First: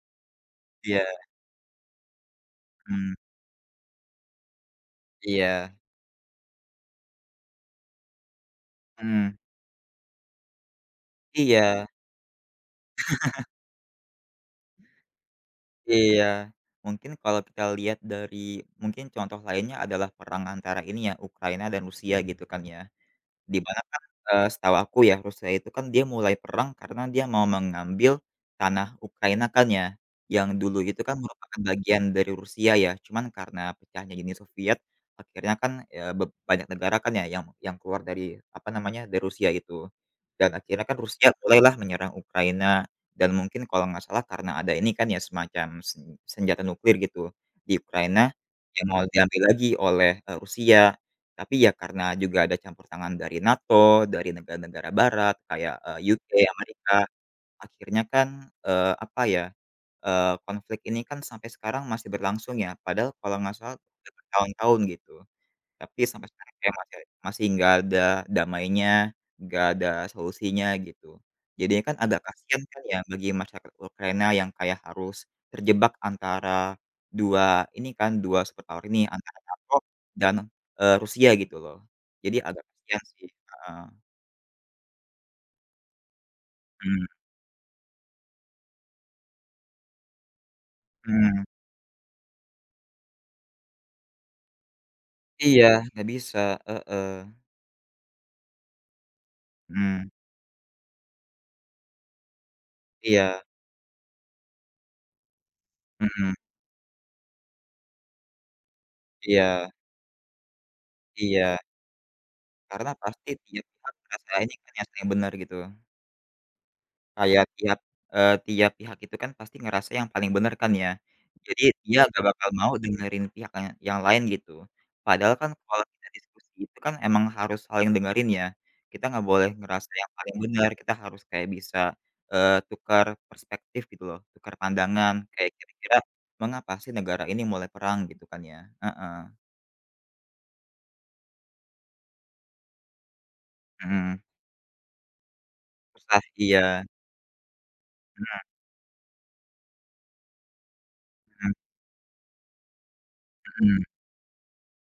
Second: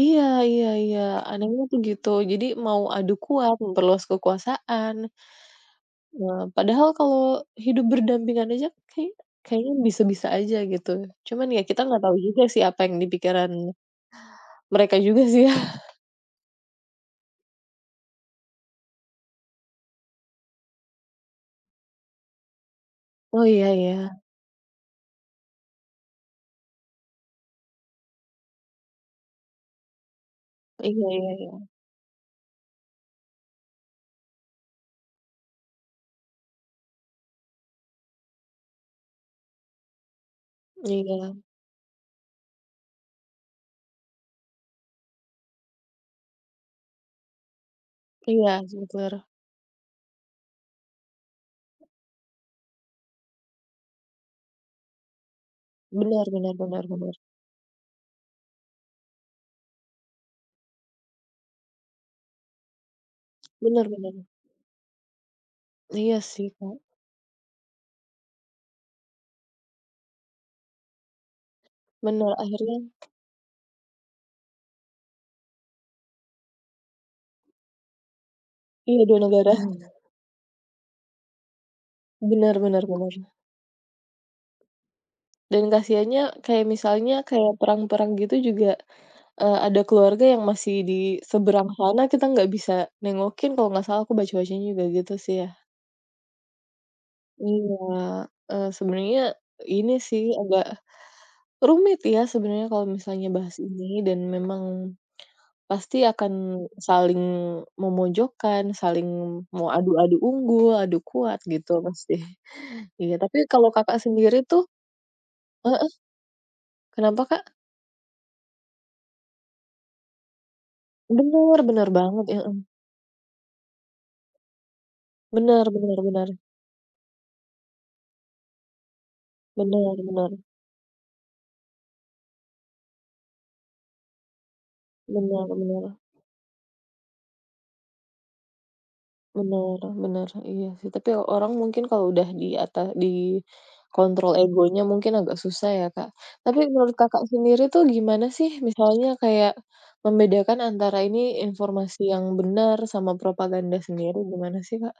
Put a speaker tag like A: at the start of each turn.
A: Iya iya iya.
B: Iya.
A: Anehnya tuh gitu. Jadi mau adu
B: Mhm.
A: kuat, memperluas kekuasaan.
B: Iya.
A: Eee, padahal kalau hidup berdampingan aja, kayaknya
B: Mmm.
A: kayaknya bisa-bisa saja gitu. Cuman ya kita
B: Iya.
A: enggak tahu juga sih apa yang di pikiran mereka juga sih ya?
B: Iya. Mungkin kalau kita lihat dari mungkin contoh lainnya adalah perang antara ini ya, antara Ukraina dan Rusia gitu kan ya.
A: Oh
B: Di
A: iya
B: mana Kak,
A: iya.
B: eee, setahu aku ya Rusia itu kan dia mulai perang karena dia mau mengambil tanah Ukraina kan ya, yang dulu itu
A: Iya
B: kan
A: iya,
B: merupakan
A: ya.
B: bagian dari Rusia ya, cuman karena pecahnya Uni Soviet akhirnya kan ya beb banyak negara kan ya yang yang keluar dari, apa namanya, dari Rusia itu. Dan akhirnya kan Rusia
A: Iya.
B: mulailah menyerang Ukraina dan mungkin kalau enggak salah karena ada ini kan ya, semacam sen senjata nuklir gitu di Ukraina
A: Iya,
B: yang
A: sempat
B: mau
A: denger.
B: diambil lagi oleh, eee, Rusia. Tapi ya karena juga ada campur tangan dari NATO, dari negara-negara barat kayak, eee,
A: Bener
B: UK,
A: bener bener
B: Amerika,
A: bener.
B: akhirnya kan, eee, apa ya, eee, konflik ini kan sampai sekarang masih berlangsung ya, padahal kalau nggak salah,
A: Bener
B: udah
A: bener.
B: bertahun-tahun gitu. Tapi
A: Iya
B: sampai
A: sih,
B: sekarang kayak
A: Kak.
B: masih masih enggak ada damainya, enggak ada solusinya, gitu. Jadinya kan agak
A: Bener,
B: kasihan
A: akhirnya
B: kan ya bagi masyarakat Ukraina yang kayak harus terjebak antara 2 ini kan, 2 superpower ini,
A: Iya, 2
B: antara
A: negara,
B: NATO
A: he.
B: dan, eee, Rusia gitu loh, jadi
A: Bener
B: agak
A: bener
B: kasihan sih.
A: bener.
B: Heeh.
A: Dan kasihaannya, kayak
B: Hmm.
A: misalnya kayak perang-perang gitu juga, eee, ada keluarga yang masih di
B: Hmm.
A: seberang sana, kita nggak bisa nengokin kalau nggak salah, aku baca-bacanya juga gitu sih ya.
B: Iya, nggak bisa. Heeh.
A: Iya, eee, sebenernya ini
B: Hmm.
A: sih agak rumit ya sebenarnya kalau misalnya
B: Iya.
A: bahas ini dan memang pasti
B: Mhm.
A: akan saling memojokkan, saling mau
B: Iya.
A: adu-adu unggul, adu kuat,
B: Iya.
A: gitu pasti.
B: Karena
A: Iya,
B: pasti
A: tapi
B: tiap
A: kalau
B: pihak
A: Kakak
B: merasa
A: sendiri
B: ini
A: tuh
B: kan ya, yang bener gitu.
A: heeh? Kenapa
B: Kayak
A: Kak?
B: tiap, eee, tiap pihak itu kan pasti ngerasa yang paling bener kan ya,
A: Bener
B: jadi
A: bener
B: dia nggak
A: banget.
B: bakal
A: Heeh.
B: mau dengerin pihak ka yang lain gitu. Padahal kan
A: Bener
B: kalau
A: bener
B: kita
A: bener.
B: diskusi itu kan emang harus saling dengerin ya, kita nggak boleh ngerasa
A: Bener
B: yang paling
A: bener.
B: bener, kita harus kayak bisa, eee, tukar perspektif gitu loh, tukar pandangan,
A: Bener
B: kayak
A: bener.
B: kira-kira mengapa sih negara ini mulai perang gitu kan ya? Heeh.
A: Bener bener, iya sih tapi orang mungkin kalau udah di ata di
B: Mhm.
A: kontrol egonya mungkin agak susah ya, Kak.
B: Susah,
A: Tapi
B: iya.
A: menurut Kakak sendiri tuh gimana
B: Benar.
A: sih misalnya kayak membedakan antara ini
B: Mhm.
A: informasi yang bener sama propaganda
B: Mhm.
A: sendiri, gimana sih, Kak?